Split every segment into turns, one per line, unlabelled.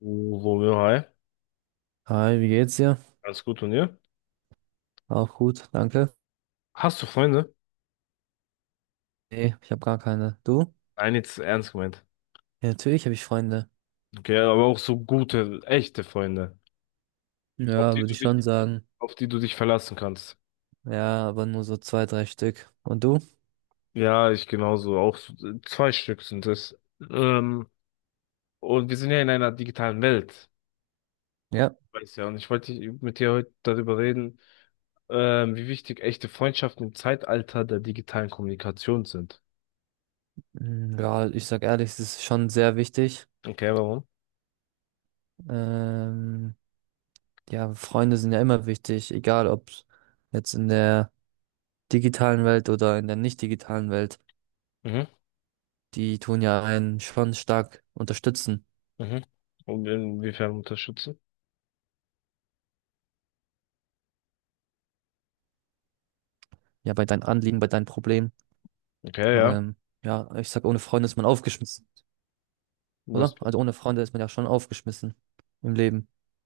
So, ja, hi.
Hi, wie geht's dir?
Alles gut und ihr?
Auch gut, danke.
Hast du Freunde?
Nee, ich habe gar keine. Du?
Nein, jetzt ernst gemeint.
Ja, natürlich habe ich Freunde.
Okay, aber auch so gute, echte Freunde, auf
Ja,
die
würde
du
ich schon
dich,
sagen.
auf die du dich verlassen kannst.
Ja, aber nur so zwei, drei Stück. Und du?
Ja, ich genauso. Auch zwei Stück sind es. Ähm, und wir sind ja in einer digitalen Welt.
Ja.
Weiß ja, und ich wollte mit dir heute darüber reden, wie wichtig echte Freundschaften im Zeitalter der digitalen Kommunikation sind.
Mm, ja, ich sag ehrlich, es ist schon sehr wichtig.
Okay, warum?
Ähm, ja, Freunde sind ja immer wichtig, egal ob jetzt in der digitalen Welt oder in der nicht digitalen Welt.
Mhm,
Die tun ja einen schon stark unterstützen.
mhm. Und inwiefern unterstützen?
Ja, bei deinen Anliegen, bei deinen Problemen.
Okay, ja.
Ähm, ja, ich sag, ohne Freunde ist man aufgeschmissen.
Was?
Oder? Also ohne Freunde ist man ja schon aufgeschmissen im Leben.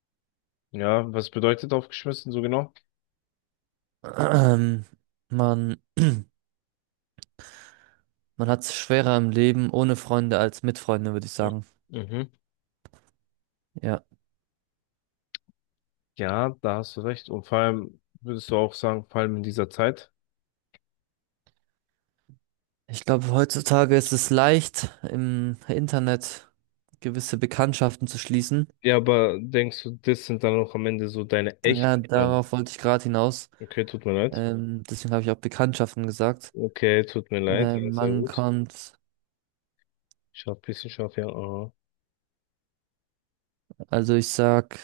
Ja, was bedeutet aufgeschmissen so genau?
Ähm, man, Man hat es schwerer im Leben ohne Freunde als mit Freunden, würde ich
Mhm.
sagen.
Mhm.
Ja.
Ja, da hast du recht. Und vor allem, würdest du auch sagen, vor allem in dieser Zeit?
Ich glaube, heutzutage ist es leicht, im Internet gewisse Bekanntschaften zu schließen.
Ja, aber denkst du, das sind dann auch am Ende so deine
Ja,
echten Freunde?
darauf wollte ich gerade hinaus.
Okay, tut mir leid.
Deswegen habe ich auch Bekanntschaften gesagt.
Okay, tut mir leid. Ja,
Ähm,
sehr
man
gut.
kommt,
Scharf, bisschen scharf, ja. Aha.
also ich sag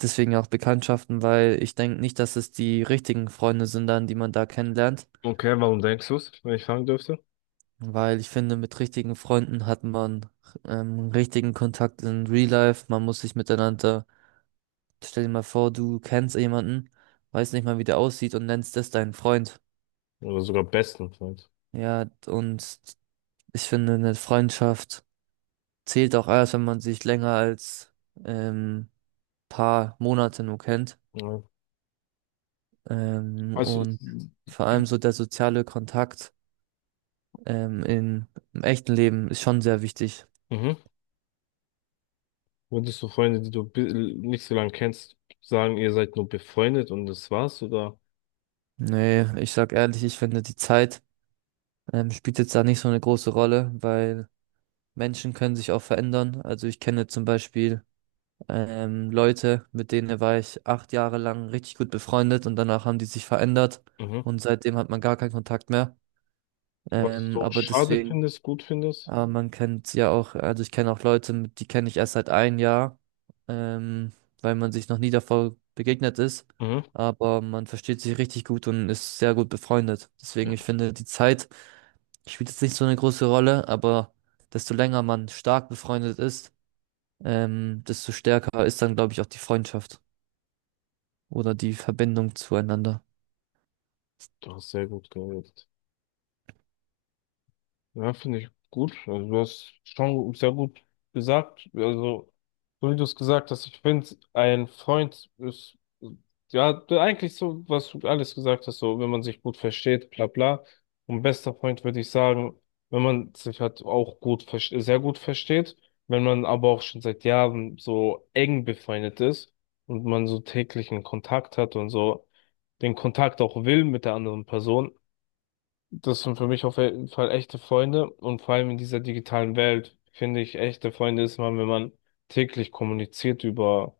deswegen auch Bekanntschaften, weil ich denke nicht, dass es die richtigen Freunde sind, dann, die man da kennenlernt.
Okay, warum denkst du es, wenn ich fragen dürfte?
Weil ich finde, mit richtigen Freunden hat man richtigen Kontakt in Real Life. Man muss sich miteinander. Stell dir mal vor, du kennst jemanden, weiß nicht mal, wie der aussieht und nennst das deinen Freund.
Oder sogar besten Freund.
Ja, und ich finde, eine Freundschaft zählt auch erst, wenn man sich länger als ähm, paar Monate nur kennt.
Ja. Also,
Und vor allem so der soziale Kontakt ähm, in, im echten Leben ist schon sehr wichtig.
mhm. Würdest du Freunde, die du nicht so lange kennst, sagen, ihr seid nur befreundet und das war's, oder?
Nee, ich sag ehrlich, ich finde, die Zeit spielt jetzt da nicht so eine große Rolle, weil Menschen können sich auch verändern. Also ich kenne zum Beispiel Leute, mit denen war ich 8 Jahre lang richtig gut befreundet, und danach haben die sich verändert
Mhm.
und seitdem hat man gar keinen Kontakt mehr.
Was
Ähm,
du
aber
schade
deswegen
findest, gut findest?
aber man kennt ja auch, also ich kenne auch Leute, die kenne ich erst seit 1 Jahr, ähm, weil man sich noch nie davor begegnet ist.
Mhm.
Aber man versteht sich richtig gut und ist sehr gut befreundet. Deswegen, ich
Ja,
finde, die Zeit spielt jetzt nicht so eine große Rolle, aber desto länger man stark befreundet ist, desto stärker ist dann, glaube ich, auch die Freundschaft oder die Verbindung zueinander.
du hast sehr gut geredet. Ja, finde ich gut. Also du hast schon sehr gut gesagt. Also, so wie du es gesagt hast, ich finde, ein Freund ist, ja, eigentlich so, was du alles gesagt hast, so, wenn man sich gut versteht, bla bla. Und bester Freund würde ich sagen, wenn man sich halt auch gut, sehr gut versteht, wenn man aber auch schon seit Jahren so eng befreundet ist und man so täglichen Kontakt hat und so den Kontakt auch will mit der anderen Person. Das sind für mich auf jeden Fall echte Freunde und vor allem in dieser digitalen Welt finde ich, echte Freunde ist man, wenn man täglich kommuniziert über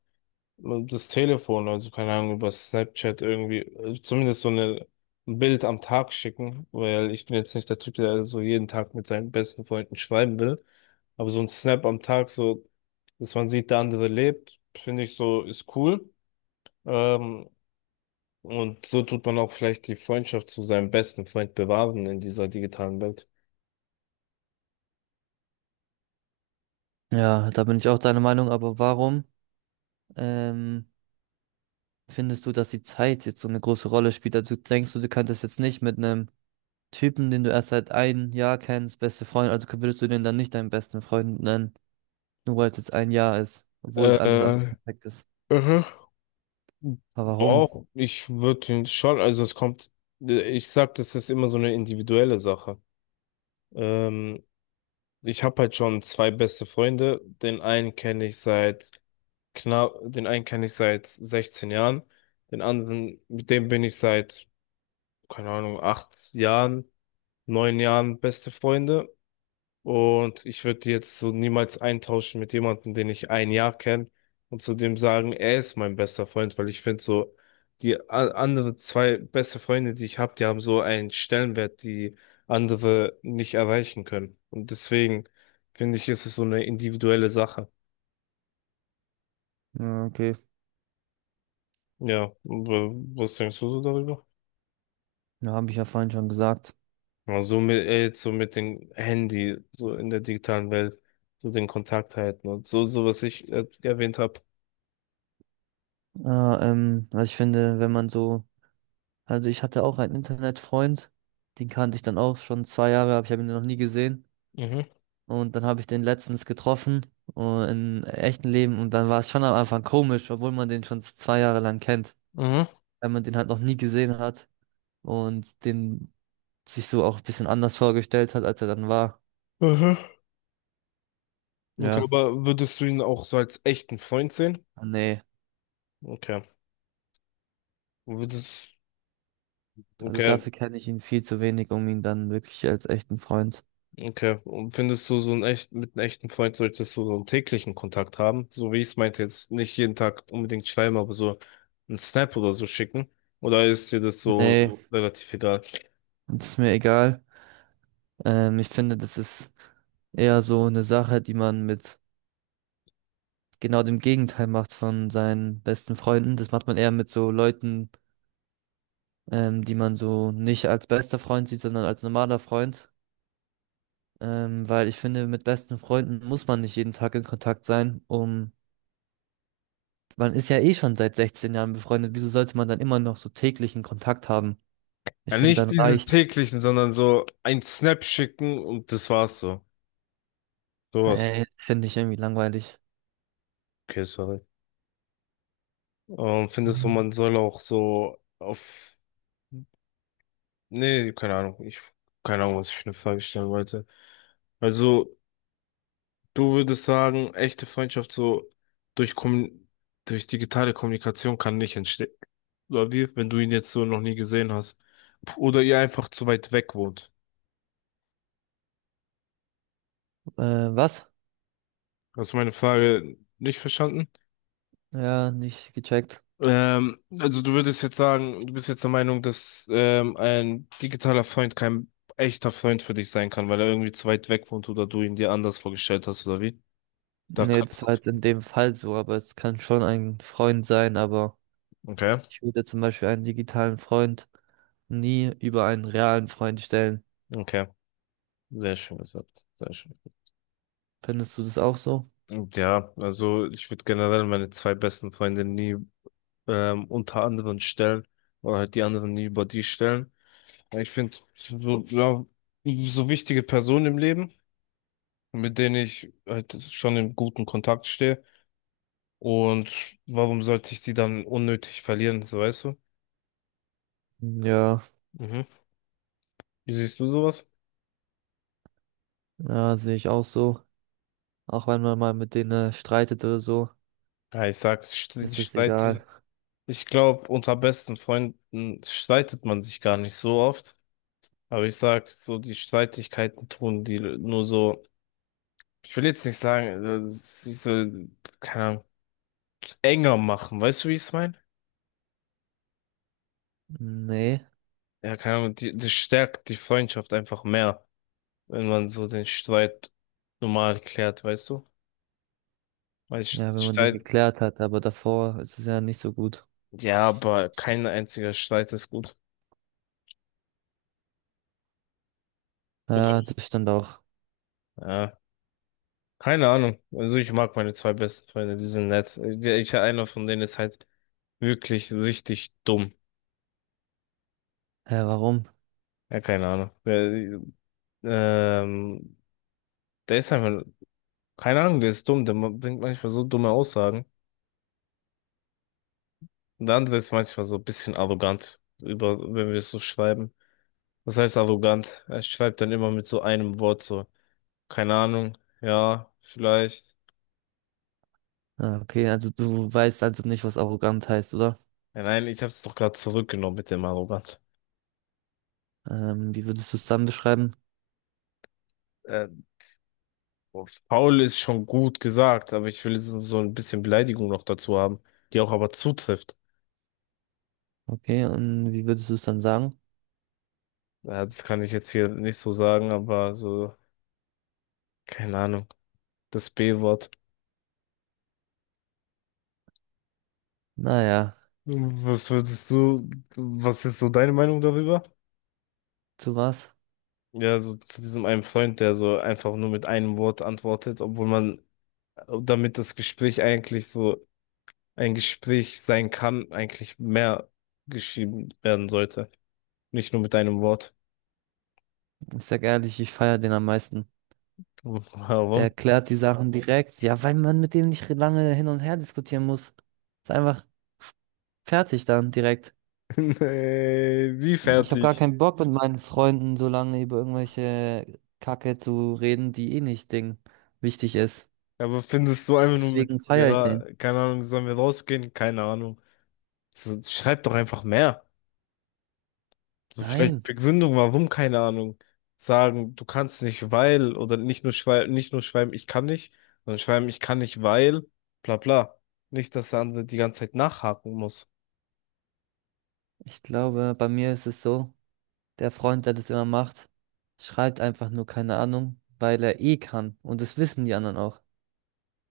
das Telefon, also keine Ahnung, über Snapchat irgendwie, also zumindest so eine, ein Bild am Tag schicken, weil ich bin jetzt nicht der Typ, der so jeden Tag mit seinen besten Freunden schreiben will, aber so ein Snap am Tag, so, dass man sieht, der andere lebt, finde ich so, ist cool. Ähm, und so tut man auch vielleicht die Freundschaft zu seinem besten Freund bewahren in dieser digitalen Welt.
Ja, da bin ich auch deiner Meinung, aber warum? Ähm, findest du, dass die Zeit jetzt so eine große Rolle spielt? Also denkst du, du könntest jetzt nicht mit einem Typen, den du erst seit 1 Jahr kennst, beste Freund, also würdest du den dann nicht deinen besten Freund nennen, nur weil es jetzt 1 Jahr ist, obwohl alles andere
Äh,
perfekt ist.
mhm.
Aber warum?
Doch, ich würde ihn schon, also es kommt, ich sag, das ist immer so eine individuelle Sache. Ähm, Ich habe halt schon zwei beste Freunde. Den einen kenne ich seit 16 Jahren. Den anderen, mit dem bin ich seit, keine Ahnung, 8 Jahren, 9 Jahren beste Freunde. Und ich würde die jetzt so niemals eintauschen mit jemandem, den ich ein Jahr kenne und zu dem sagen, er ist mein bester Freund, weil ich finde so, die anderen zwei beste Freunde, die ich habe, die haben so einen Stellenwert, die andere nicht erreichen können. Und deswegen finde ich, ist es so eine individuelle Sache.
Ja, okay,
Ja, was denkst du so darüber?
ja, habe ich ja vorhin schon gesagt.
Ja, so mit, jetzt so mit dem Handy, so in der digitalen Welt, so den Kontakt halten und so, so was ich erwähnt habe.
Ja, also ich finde, wenn man so, also ich hatte auch einen Internetfreund, den kannte ich dann auch schon 2 Jahre, aber ich habe ihn noch nie gesehen.
Mhm.
Und dann habe ich den letztens getroffen in echten Leben und dann war es schon am Anfang komisch, obwohl man den schon 2 Jahre lang kennt,
Mhm.
weil man den halt noch nie gesehen hat und den sich so auch ein bisschen anders vorgestellt hat, als er dann war.
Mhm. Okay,
Ja,
aber würdest du ihn auch so als echten Freund sehen?
ah, nee,
Okay. Würdest,
also
okay,
dafür kenne ich ihn viel zu wenig, um ihn dann wirklich als echten Freund.
okay. Und findest du so einen echt, mit einem echten Freund solltest du so einen täglichen Kontakt haben? So wie ich es meinte, jetzt nicht jeden Tag unbedingt schreiben, aber so einen Snap oder so schicken? Oder ist dir das so
Nee,
relativ egal?
das ist mir egal. Ich finde, das ist eher so eine Sache, die man mit genau dem Gegenteil macht von seinen besten Freunden. Das macht man eher mit so Leuten, die man so nicht als bester Freund sieht, sondern als normaler Freund. Weil ich finde, mit besten Freunden muss man nicht jeden Tag in Kontakt sein, um man ist ja eh schon seit 16 Jahren befreundet. Wieso sollte man dann immer noch so täglichen Kontakt haben? Ich
Ja,
finde,
nicht
dann
diese
reicht.
täglichen, sondern so ein Snap schicken und das war's so. Sowas.
Ey, finde ich irgendwie langweilig.
Okay, sorry. Findest du,
Mhm.
man soll auch so auf nee, keine Ahnung. Ich, keine Ahnung, was ich für eine Frage stellen wollte. Also, du würdest sagen, echte Freundschaft so durch Kommun durch digitale Kommunikation kann nicht entstehen. Oder wie, wenn du ihn jetzt so noch nie gesehen hast. Oder ihr einfach zu weit weg wohnt.
Äh, Was?
Hast du meine Frage nicht verstanden?
Ja, nicht gecheckt.
Also du würdest jetzt sagen, du bist jetzt der Meinung, dass ein digitaler Freund kein echter Freund für dich sein kann, weil er irgendwie zu weit weg wohnt oder du ihn dir anders vorgestellt hast, oder wie? Da
Nee,
kann.
das war jetzt in dem Fall so, aber es kann schon ein Freund sein, aber
Okay,
ich würde zum Beispiel einen digitalen Freund nie über einen realen Freund stellen.
okay. Sehr schön gesagt, sehr schön.
Findest du das auch so?
Und ja, also ich würde generell meine zwei besten Freunde nie unter anderen stellen oder halt die anderen nie über die stellen. Ja, ich finde so, ja, so wichtige Personen im Leben, mit denen ich halt schon in guten Kontakt stehe. Und warum sollte ich sie dann unnötig verlieren, so weißt du?
Ja,
Mhm. Wie siehst du sowas?
ja, sehe ich auch so. Auch wenn man mal mit denen streitet oder so,
Ja, ich sag,
ist es egal.
ich glaube, unter besten Freunden streitet man sich gar nicht so oft. Aber ich sag, so die Streitigkeiten tun die nur so, ich will jetzt nicht sagen, sie so, keine Ahnung, enger machen, weißt du, wie ich es meine?
Nee,
Ja, keine Ahnung, die, das stärkt die Freundschaft einfach mehr, wenn man so den Streit normal klärt, weißt du? Weil Sch-
ja, wenn man den
Streit,
geklärt hat, aber davor ist es ja nicht so gut.
ja, aber kein einziger Streit ist gut.
Ja,
Oder?
das stand auch.
Ja, keine Ahnung. Also ich mag meine zwei besten Freunde, die sind nett. Ich, einer von denen ist halt wirklich richtig dumm.
Hä, warum?
Ja, keine Ahnung. Ähm, Der ist einfach, keine Ahnung, der ist dumm, der bringt manchmal so dumme Aussagen. Und der andere ist manchmal so ein bisschen arrogant, über, wenn wir es so schreiben. Was heißt arrogant? Er schreibt dann immer mit so einem Wort so, keine Ahnung, ja, vielleicht.
Ah, okay, also du weißt also nicht, was arrogant heißt, oder?
Ja, nein, ich hab's doch gerade zurückgenommen mit dem arrogant.
Wie würdest du es dann beschreiben?
Äh, Faul ist schon gut gesagt, aber ich will so, so ein bisschen Beleidigung noch dazu haben, die auch aber zutrifft.
Okay, und wie würdest du es dann sagen?
Ja, das kann ich jetzt hier nicht so sagen, aber so, keine Ahnung, das B-Wort.
Naja,
Was würdest du, was ist so deine Meinung darüber?
zu was?
Ja, so zu diesem einen Freund, der so einfach nur mit einem Wort antwortet, obwohl man, damit das Gespräch eigentlich so ein Gespräch sein kann, eigentlich mehr geschrieben werden sollte. Nicht nur mit einem Wort.
Ich sag ehrlich, ich feier den am meisten. Der
Warum?
erklärt die Sachen direkt. Ja, weil man mit denen nicht lange hin und her diskutieren muss. Ist einfach fertig dann direkt.
Nee, wie
Ich habe gar
fertig?
keinen Bock, mit meinen Freunden so lange über irgendwelche Kacke zu reden, die eh nicht Ding wichtig ist.
Aber findest du einfach nur mit,
Deswegen feiere ich
ja,
den.
keine Ahnung, sollen wir rausgehen? Keine Ahnung. So, schreib doch einfach mehr. So
Nein,
vielleicht Begründung, warum, keine Ahnung. Sagen, du kannst nicht, weil, oder nicht nur schreiben, nicht nur schreiben, ich kann nicht, sondern schreiben, ich kann nicht, weil, bla bla. Nicht, dass der andere die ganze Zeit nachhaken muss.
ich glaube, bei mir ist es so, der Freund, der das immer macht, schreibt einfach nur keine Ahnung, weil er eh kann. Und das wissen die anderen auch.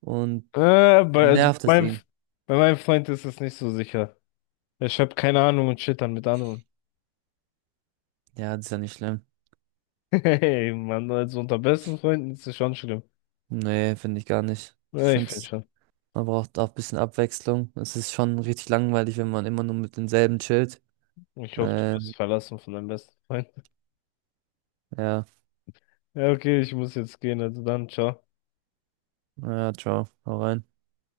Und
Also
nervt es
bei meinem,
ihn.
bei meinem Freund ist es nicht so sicher. Er schreibt keine Ahnung und shit dann mit anderen.
Ja, das ist ja nicht schlimm.
Hey, Mann, also unter besten Freunden ist es schon schlimm.
Nee, finde ich gar nicht. Ich
Ja, ich
finde,
finde schon.
man braucht auch ein bisschen Abwechslung. Es ist schon richtig langweilig, wenn man immer nur mit denselben chillt.
Ich hoffe, du
Ähm,
wirst verlassen von deinem besten Freund.
ja.
Ja, okay, ich muss jetzt gehen, also dann, ciao.
Ja, ciao, hau rein.